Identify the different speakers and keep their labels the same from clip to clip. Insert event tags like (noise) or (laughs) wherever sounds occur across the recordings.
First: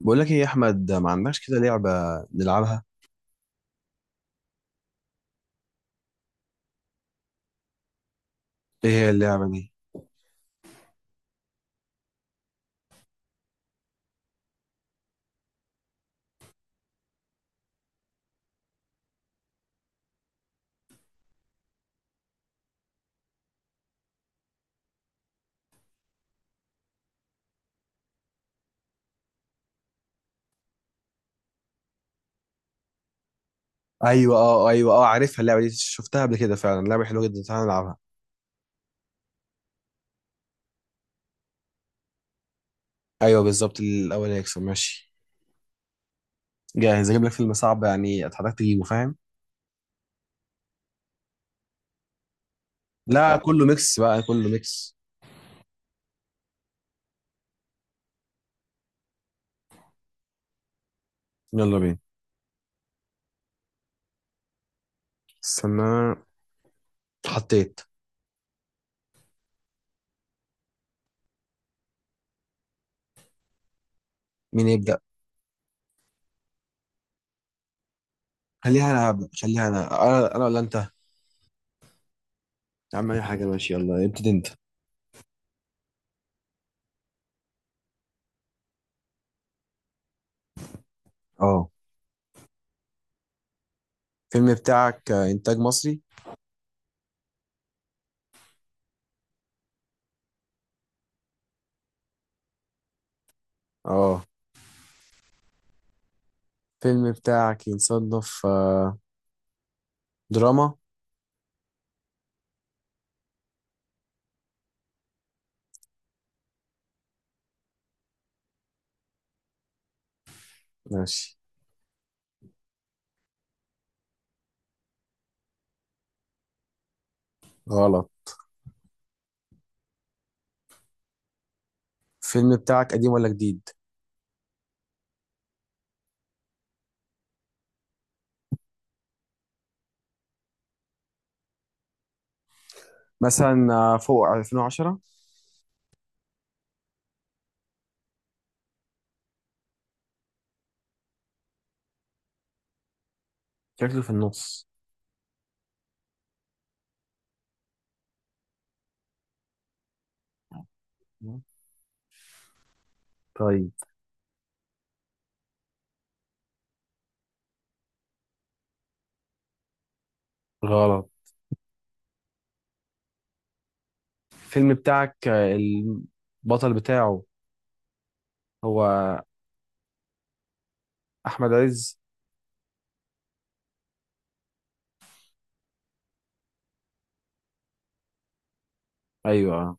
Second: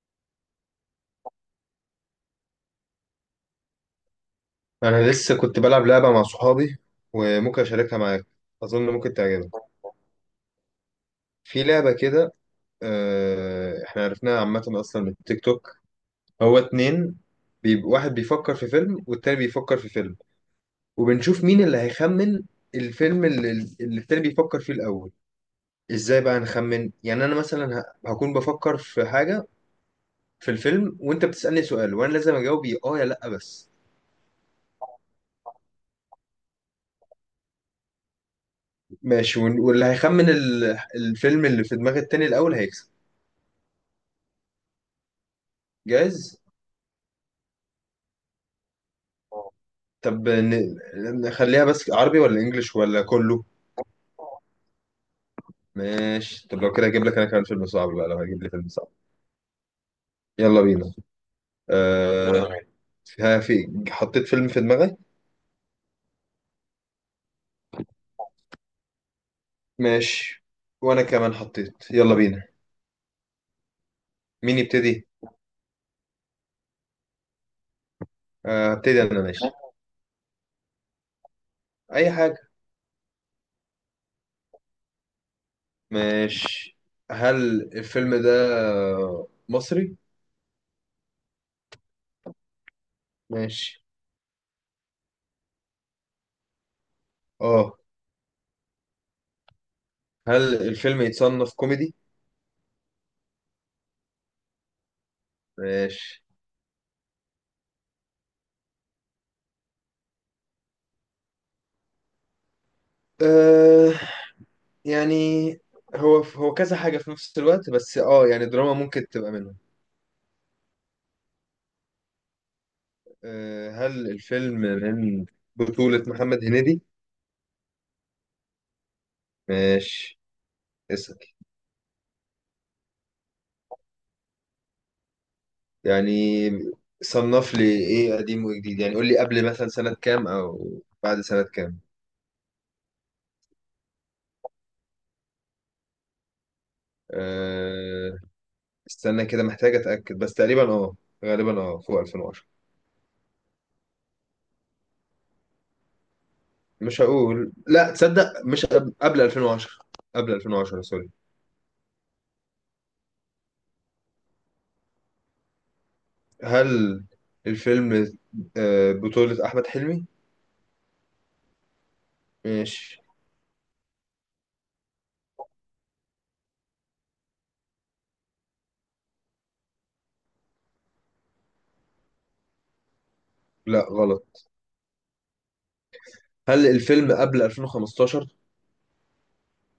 Speaker 1: بقول لك ايه يا احمد، ما عندكش كده لعبه نلعبها؟
Speaker 2: انا لسه كنت بلعب لعبه مع صحابي وممكن اشاركها معاك. اظن
Speaker 1: ايه هي
Speaker 2: ممكن
Speaker 1: اللعبه
Speaker 2: تعجبك.
Speaker 1: دي؟
Speaker 2: في لعبه كده. احنا عرفناها عامه اصلا من التيك توك. هو اتنين. واحد بيفكر في فيلم والتاني بيفكر في فيلم، وبنشوف مين اللي هيخمن الفيلم اللي التاني بيفكر فيه الاول. ازاي بقى نخمن؟ يعني انا مثلا هكون بفكر في حاجه في الفيلم، وانت بتسالني سؤال وانا لازم اجاوب يا اه يا لا بس.
Speaker 1: ايوه، اه، ايوه، اه، عارفها اللعبه دي، شفتها قبل كده فعلا، لعبه حلوه جدا، تعالى نلعبها.
Speaker 2: ماشي، واللي هيخمن الفيلم اللي في دماغ التاني الاول هيكسب.
Speaker 1: ايوه بالظبط، الاول هيكسب، ماشي.
Speaker 2: جاهز.
Speaker 1: جاهز؟ اجيب لك فيلم صعب يعني، اتحداك تجيبه، فاهم؟
Speaker 2: طب ن- نخليها بس عربي ولا انجليش ولا
Speaker 1: لا لا،
Speaker 2: كله؟
Speaker 1: كله ميكس بقى، كله ميكس.
Speaker 2: ماشي، طب لو كده اجيب لك انا كمان فيلم صعب بقى لو هجيب لي فيلم صعب. يلا بينا، يلا.
Speaker 1: يلا بينا.
Speaker 2: بينا. ها، في، حطيت فيلم في دماغي.
Speaker 1: استنى، حطيت.
Speaker 2: ماشي، وانا كمان حطيت. يلا بينا. مين
Speaker 1: مين يبدا؟
Speaker 2: يبتدي؟
Speaker 1: خليها
Speaker 2: هبتدي
Speaker 1: انا
Speaker 2: انا.
Speaker 1: هبدا،
Speaker 2: ماشي.
Speaker 1: خليها انا ولا انت؟
Speaker 2: اي حاجة.
Speaker 1: يا عم اي حاجه، ماشي، يلا ابتدي انت.
Speaker 2: ماشي، هل الفيلم ده مصري؟
Speaker 1: اه.
Speaker 2: ماشي.
Speaker 1: الفيلم بتاعك انتاج مصري؟
Speaker 2: اه. هل الفيلم يتصنف كوميدي؟
Speaker 1: اه.
Speaker 2: ماشي.
Speaker 1: الفيلم بتاعك ينصنف دراما،
Speaker 2: آه، يعني هو هو كذا حاجة في نفس الوقت، بس اه يعني دراما ممكن تبقى منهم.
Speaker 1: ماشي.
Speaker 2: هل الفيلم من بطولة محمد هنيدي؟
Speaker 1: غلط.
Speaker 2: ماشي. اسأل.
Speaker 1: الفيلم بتاعك قديم ولا جديد؟
Speaker 2: يعني صنف لي ايه قديم وجديد؟ يعني قول لي قبل مثلا سنة كام او بعد سنة كام.
Speaker 1: مثلا فوق 2010.
Speaker 2: أه، استنى كده، محتاج اتأكد. بس تقريبا اه غالبا اه فوق 2010.
Speaker 1: شكله في النص،
Speaker 2: مش هقول لا تصدق، مش قبل 2010. قبل 2010 سوري.
Speaker 1: طيب.
Speaker 2: هل الفيلم بطولة أحمد حلمي؟
Speaker 1: غلط.
Speaker 2: ماشي.
Speaker 1: الفيلم بتاعك البطل بتاعه هو أحمد عز؟
Speaker 2: لا غلط. هل الفيلم قبل 2015؟
Speaker 1: أيوة.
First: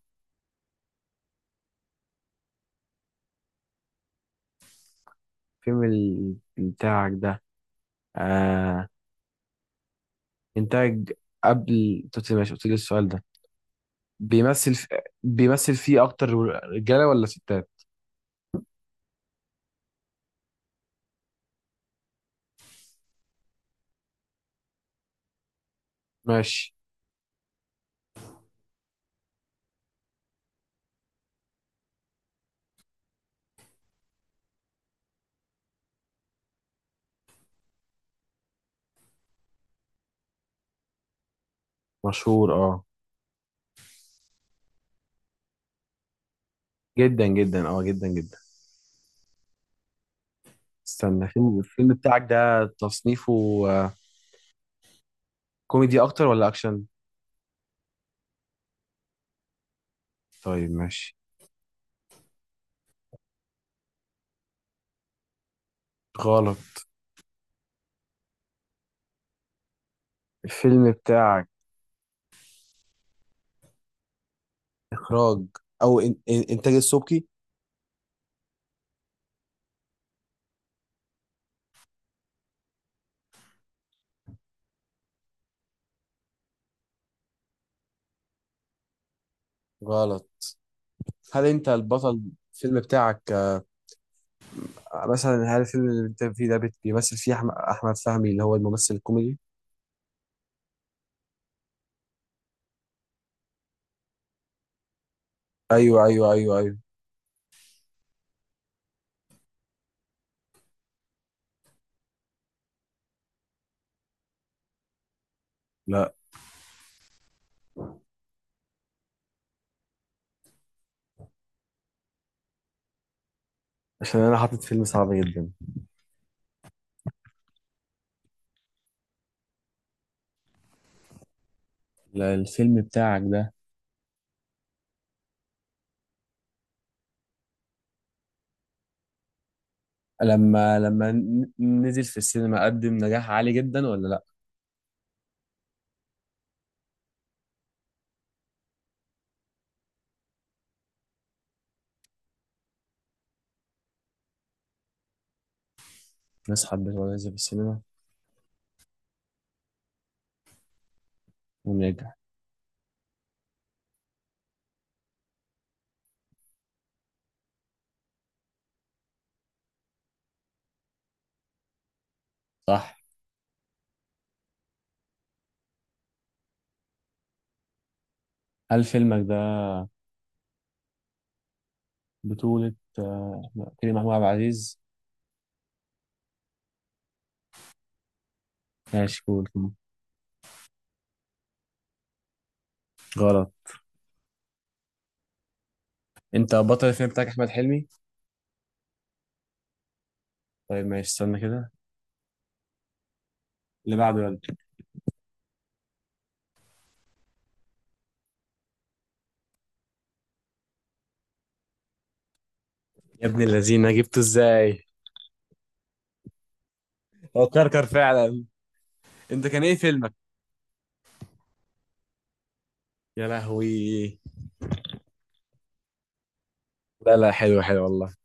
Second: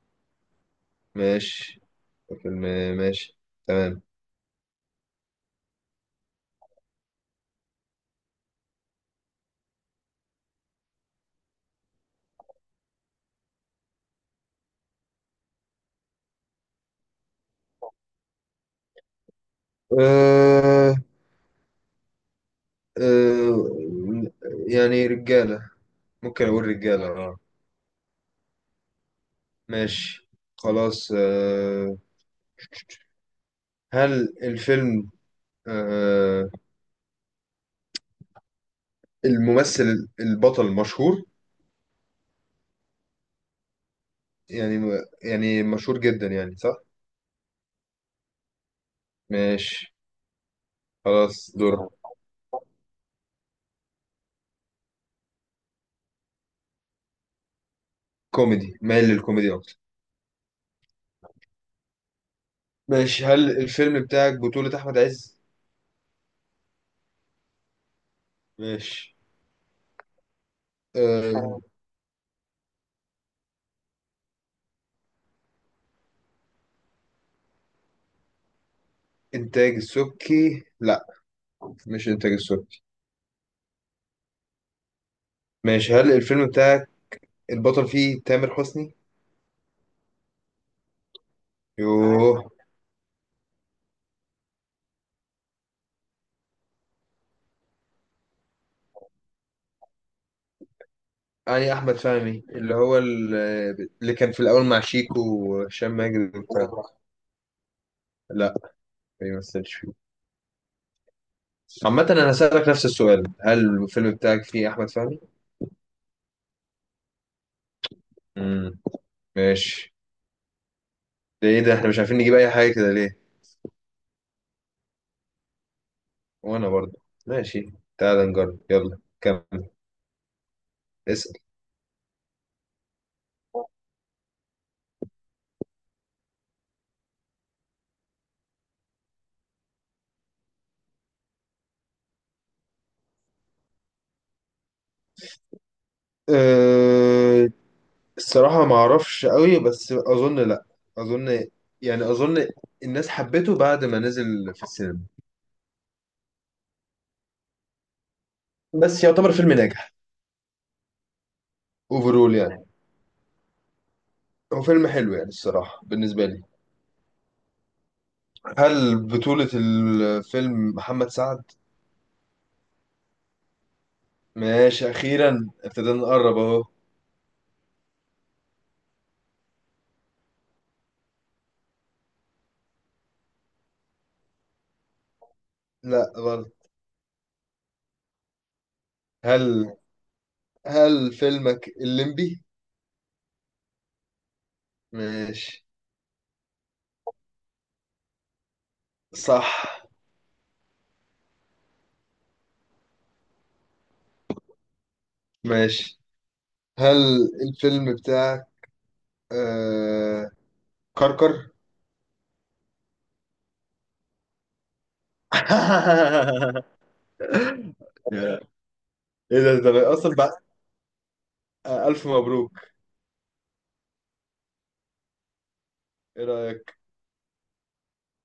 Speaker 2: ماشي. الفيلم. ماشي. تمام.
Speaker 1: الفيلم بتاعك ده آه إنتاج، قبل توتي ماشي قلت لي السؤال ده. بيمثل في... بيمثل فيه أكتر رجالة ولا ستات؟
Speaker 2: أه. أه. يعني رجالة. ممكن أقول
Speaker 1: ماشي.
Speaker 2: رجالة اه. ماشي. خلاص أه. هل الفيلم، أه، الممثل البطل مشهور؟
Speaker 1: مشهور، اه،
Speaker 2: يعني، يعني مشهور جدا يعني، صح؟
Speaker 1: جدا جدا، اه، جدا جدا.
Speaker 2: ماشي.
Speaker 1: استنى.
Speaker 2: خلاص
Speaker 1: الفيلم
Speaker 2: دور.
Speaker 1: الفيلم بتاعك ده تصنيفه آه، كوميدي اكتر ولا اكشن؟
Speaker 2: كوميدي، مايل للكوميدي أكتر.
Speaker 1: طيب ماشي.
Speaker 2: ماشي، هل الفيلم بتاعك بطولة أحمد عز؟
Speaker 1: غلط.
Speaker 2: ماشي.
Speaker 1: الفيلم بتاعك
Speaker 2: أه.
Speaker 1: اخراج او إن انتاج السبكي؟
Speaker 2: إنتاج السبكي؟ لا، مش إنتاج السبكي. ماشي، هل الفيلم بتاعك البطل فيه تامر حسني؟
Speaker 1: غلط. هل انت البطل؟
Speaker 2: يوه.
Speaker 1: الفيلم بتاعك مثلا، هل الفيلم اللي انت فيه ده بيمثل فيه احمد فهمي اللي هو الممثل الكوميدي؟
Speaker 2: يعني أحمد فهمي اللي هو اللي كان في الأول مع شيكو وهشام
Speaker 1: ايوه، ايوه،
Speaker 2: ماجد
Speaker 1: ايوه، ايوه.
Speaker 2: وبتاع. لا، ما يمثلش فيه. عامة أنا هسألك نفس السؤال، هل الفيلم بتاعك فيه أحمد فهمي؟
Speaker 1: لا.
Speaker 2: امم. ماشي. ده إيه ده، إحنا مش عارفين نجيب أي حاجة كده ليه؟
Speaker 1: عشان انا حاطط فيلم صعب جدا.
Speaker 2: وأنا برضه. ماشي. تعال نجرب، يلا كمل. اسأل.
Speaker 1: لا، الفيلم بتاعك ده لما نزل في السينما قدم نجاح عالي جدا ولا لا؟
Speaker 2: أه... الصراحة ما اعرفش قوي، بس اظن لا. اظن، يعني اظن الناس حبته بعد ما نزل في السينما.
Speaker 1: ناس حبته ولا نزل في السينما
Speaker 2: بس يعتبر فيلم ناجح
Speaker 1: ونجح؟
Speaker 2: اوفرول يعني. هو فيلم حلو يعني، الصراحة بالنسبة لي. هل بطولة الفيلم محمد سعد؟
Speaker 1: صح.
Speaker 2: ماشي، أخيرا ابتدينا نقرب أهو.
Speaker 1: هل فيلمك ده بطولة لا، كريم محمود عبد العزيز؟
Speaker 2: لا غلط.
Speaker 1: ماشي قول.
Speaker 2: هل، هل فيلمك الليمبي؟
Speaker 1: غلط.
Speaker 2: ماشي.
Speaker 1: انت بطل الفيلم بتاعك احمد حلمي؟
Speaker 2: صح.
Speaker 1: طيب ماشي، استنى كده، اللي بعده يلا.
Speaker 2: ماشي. هل الفيلم بتاعك، آه... كركر؟
Speaker 1: يا ابن اللذينه جبته ازاي؟ هو كركر فعلا.
Speaker 2: (laughs) ايه
Speaker 1: انت
Speaker 2: ده،
Speaker 1: كان
Speaker 2: ده
Speaker 1: ايه
Speaker 2: انا
Speaker 1: فيلمك؟
Speaker 2: اصلا بقى، الف مبروك.
Speaker 1: يا لهوي.
Speaker 2: ايه رايك؟
Speaker 1: لا لا، حلو حلو والله.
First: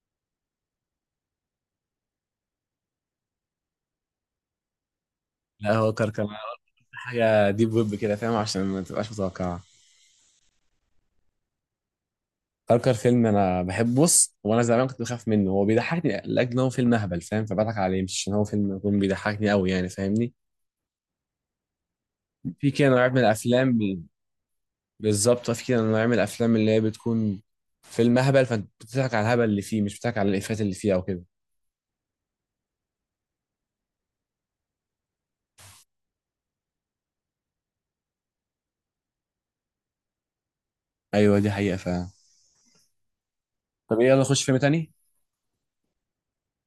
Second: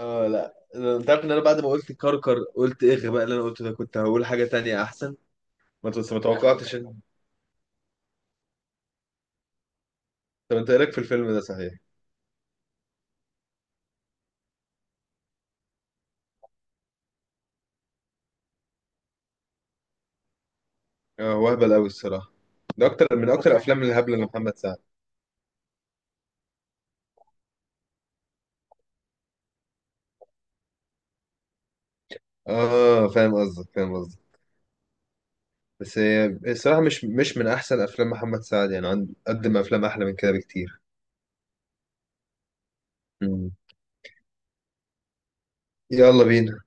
Speaker 2: اه لا، انت عارف ان انا بعد ما قلت كركر قلت ايه الغباء اللي انا قلته ده، كنت هقول حاجه تانية احسن.
Speaker 1: لا هو
Speaker 2: ما
Speaker 1: كركر أنا قلت
Speaker 2: توقعتش
Speaker 1: حاجه ديب ويب كده، فاهم؟ عشان ما تبقاش متوقعه.
Speaker 2: طب انت ايه رايك في الفيلم ده صحيح؟
Speaker 1: كركر فيلم انا بحب، بص وانا زمان كنت بخاف منه، هو بيضحكني لاجل ان هو فيلم اهبل، فاهم؟ فبضحك عليه مش عشان هو فيلم يكون بيضحكني قوي يعني، فاهمني؟
Speaker 2: اه هو اهبل قوي الصراحه.
Speaker 1: في
Speaker 2: ده
Speaker 1: كده
Speaker 2: اكتر
Speaker 1: نوع من
Speaker 2: من اكتر
Speaker 1: الافلام.
Speaker 2: الافلام الهبله لمحمد سعد.
Speaker 1: بالظبط، في كده نوع من الافلام اللي هي بتكون فيلم هبل، فانت بتضحك على الهبل اللي فيه، مش بتضحك على الافيهات اللي فيه او كده.
Speaker 2: اه، فاهم قصدك، فاهم قصدك. بس هي الصراحه مش من احسن افلام محمد سعد يعني، عند قدم افلام احلى من كده بكتير.
Speaker 1: ايوه دي حقيقه فعلا.
Speaker 2: مم.
Speaker 1: طب يلا نخش فيلم تاني.
Speaker 2: يلا بينا.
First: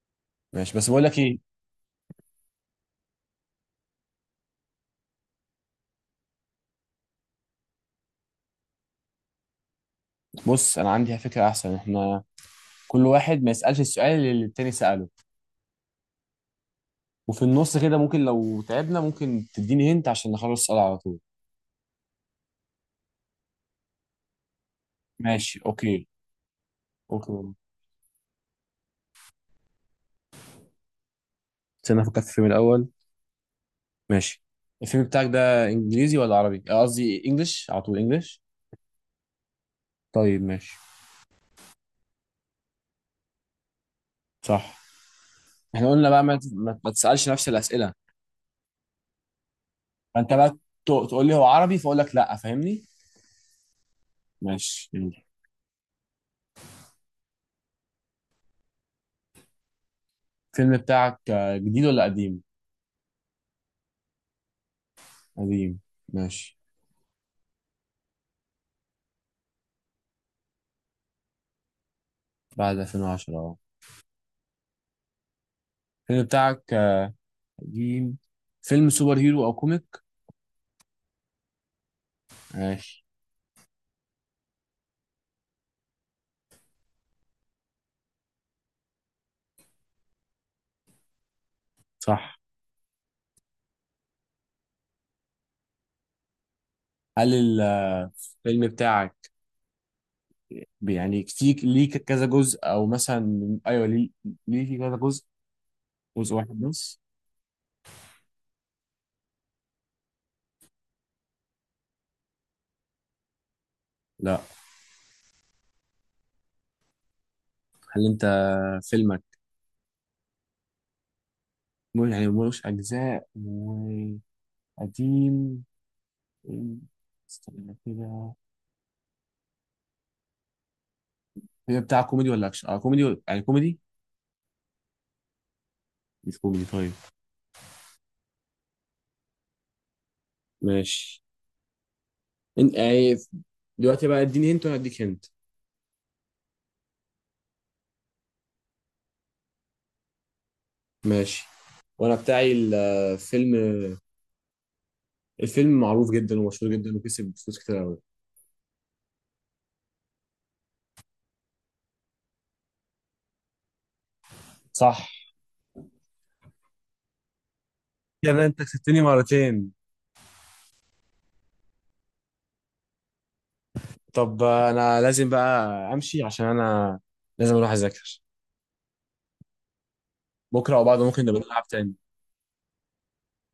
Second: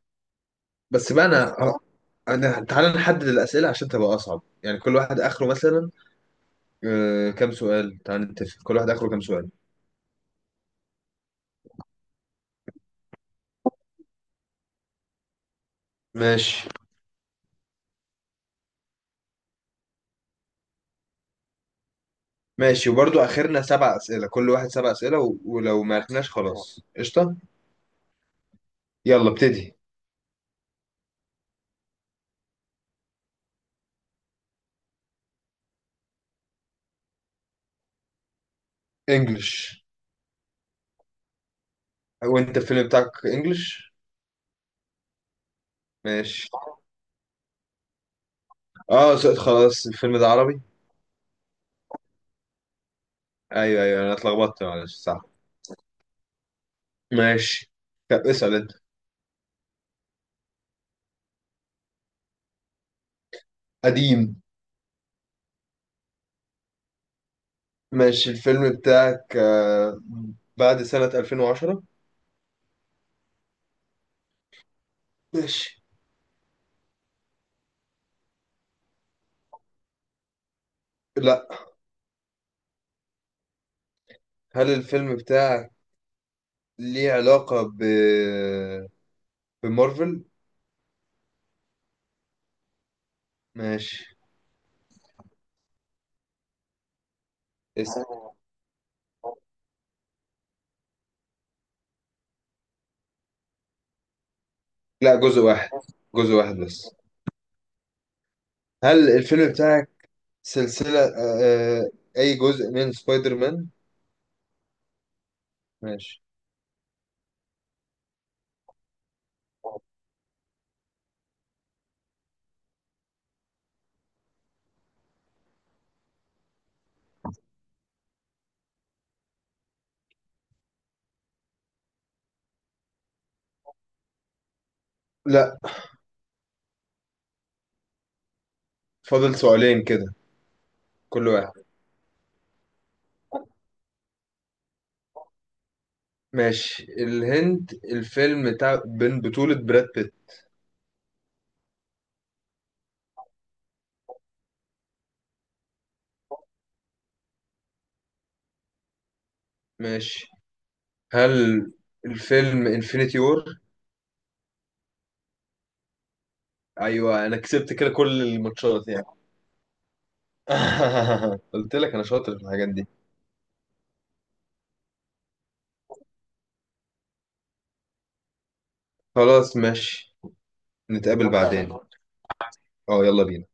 Speaker 1: ماشي، بس بقول
Speaker 2: بس
Speaker 1: لك
Speaker 2: بقى
Speaker 1: ايه،
Speaker 2: انا، تعالى نحدد الاسئله عشان تبقى اصعب، يعني كل واحد اخره مثلا كام سؤال. تعال نتفق كل واحد اخره كام سؤال.
Speaker 1: بص انا عندي فكره احسن، احنا كل واحد ما يسالش السؤال اللي التاني ساله.
Speaker 2: ماشي.
Speaker 1: وفي النص كده ممكن لو تعبنا ممكن تديني هنت عشان نخلص السؤال على طول.
Speaker 2: ماشي، وبرضو اخرنا 7 اسئله، كل واحد 7 اسئله،
Speaker 1: ماشي،
Speaker 2: ولو ما
Speaker 1: اوكي،
Speaker 2: عرفناش خلاص قشطه.
Speaker 1: اوكي.
Speaker 2: يلا ابتدي.
Speaker 1: استنى افكر في الفيلم الاول. ماشي. الفيلم بتاعك ده انجليزي ولا عربي، قصدي انجلش على طول، انجلش؟
Speaker 2: انجلش.
Speaker 1: طيب ماشي.
Speaker 2: وانت الفيلم بتاعك انجلش؟
Speaker 1: صح. احنا قلنا بقى ما
Speaker 2: ماشي.
Speaker 1: ت- ما ما تسألش نفس الأسئلة.
Speaker 2: خلاص الفيلم ده
Speaker 1: فأنت بقى
Speaker 2: عربي.
Speaker 1: تقول لي هو عربي فأقول لك لأ، فاهمني؟
Speaker 2: ايوه ايوه، انا اتلخبطت
Speaker 1: ماشي
Speaker 2: معلش، صح.
Speaker 1: يلا.
Speaker 2: ماشي. طب اسال انت.
Speaker 1: الفيلم بتاعك جديد ولا قديم؟
Speaker 2: قديم.
Speaker 1: قديم، ماشي.
Speaker 2: ماشي، الفيلم بتاعك بعد سنه 2010.
Speaker 1: بعد 2010، اه.
Speaker 2: ماشي.
Speaker 1: الفيلم بتاعك قديم، فيلم سوبر هيرو أو كوميك؟
Speaker 2: لا.
Speaker 1: ماشي.
Speaker 2: هل الفيلم بتاعك ليه علاقه ب بمارفل؟
Speaker 1: صح.
Speaker 2: ماشي.
Speaker 1: هل
Speaker 2: اسم.
Speaker 1: الفيلم بتاعك يعني كتير، ليه كذا جزء أو مثلا، أيوه ليه، ليه في كذا
Speaker 2: لا،
Speaker 1: جزء؟
Speaker 2: جزء واحد. جزء
Speaker 1: جزء واحد
Speaker 2: واحد بس.
Speaker 1: بس.
Speaker 2: هل الفيلم بتاعك سلسلة، أي جزء من سبايدر مان؟
Speaker 1: لا.
Speaker 2: ماشي.
Speaker 1: هل أنت فيلمك يعني ملوش أجزاء، قديم، إيه، استنى كده، هي بتاع كوميدي ولا اكشن، اه كوميدي يعني كوميدي؟
Speaker 2: لا.
Speaker 1: مش كوميدي، طيب
Speaker 2: فاضل سؤالين كده.
Speaker 1: ماشي.
Speaker 2: كل واحد.
Speaker 1: انت يعني دلوقتي بقى اديني هنت وانا اديك هنت.
Speaker 2: ماشي. الهند الفيلم بتاع بين بطولة براد بيت.
Speaker 1: ماشي، وانا بتاعي الفيلم، الفيلم معروف جدا ومشهور جدا وكسب فلوس كتير قوي.
Speaker 2: ماشي. هل الفيلم انفينيتي وور؟
Speaker 1: صح.
Speaker 2: أيوة، أنا كسبت كده كل
Speaker 1: يعني انت
Speaker 2: الماتشات
Speaker 1: كسبتني
Speaker 2: يعني.
Speaker 1: مرتين.
Speaker 2: (laughs) قلت لك أنا شاطر في الحاجات دي.
Speaker 1: طب انا لازم بقى امشي، عشان انا لازم اروح اذاكر.
Speaker 2: خلاص ماشي.
Speaker 1: بكره او بعده ممكن
Speaker 2: نتقابل
Speaker 1: نبقى نلعب
Speaker 2: بعدين.
Speaker 1: تاني.
Speaker 2: اه يلا بينا.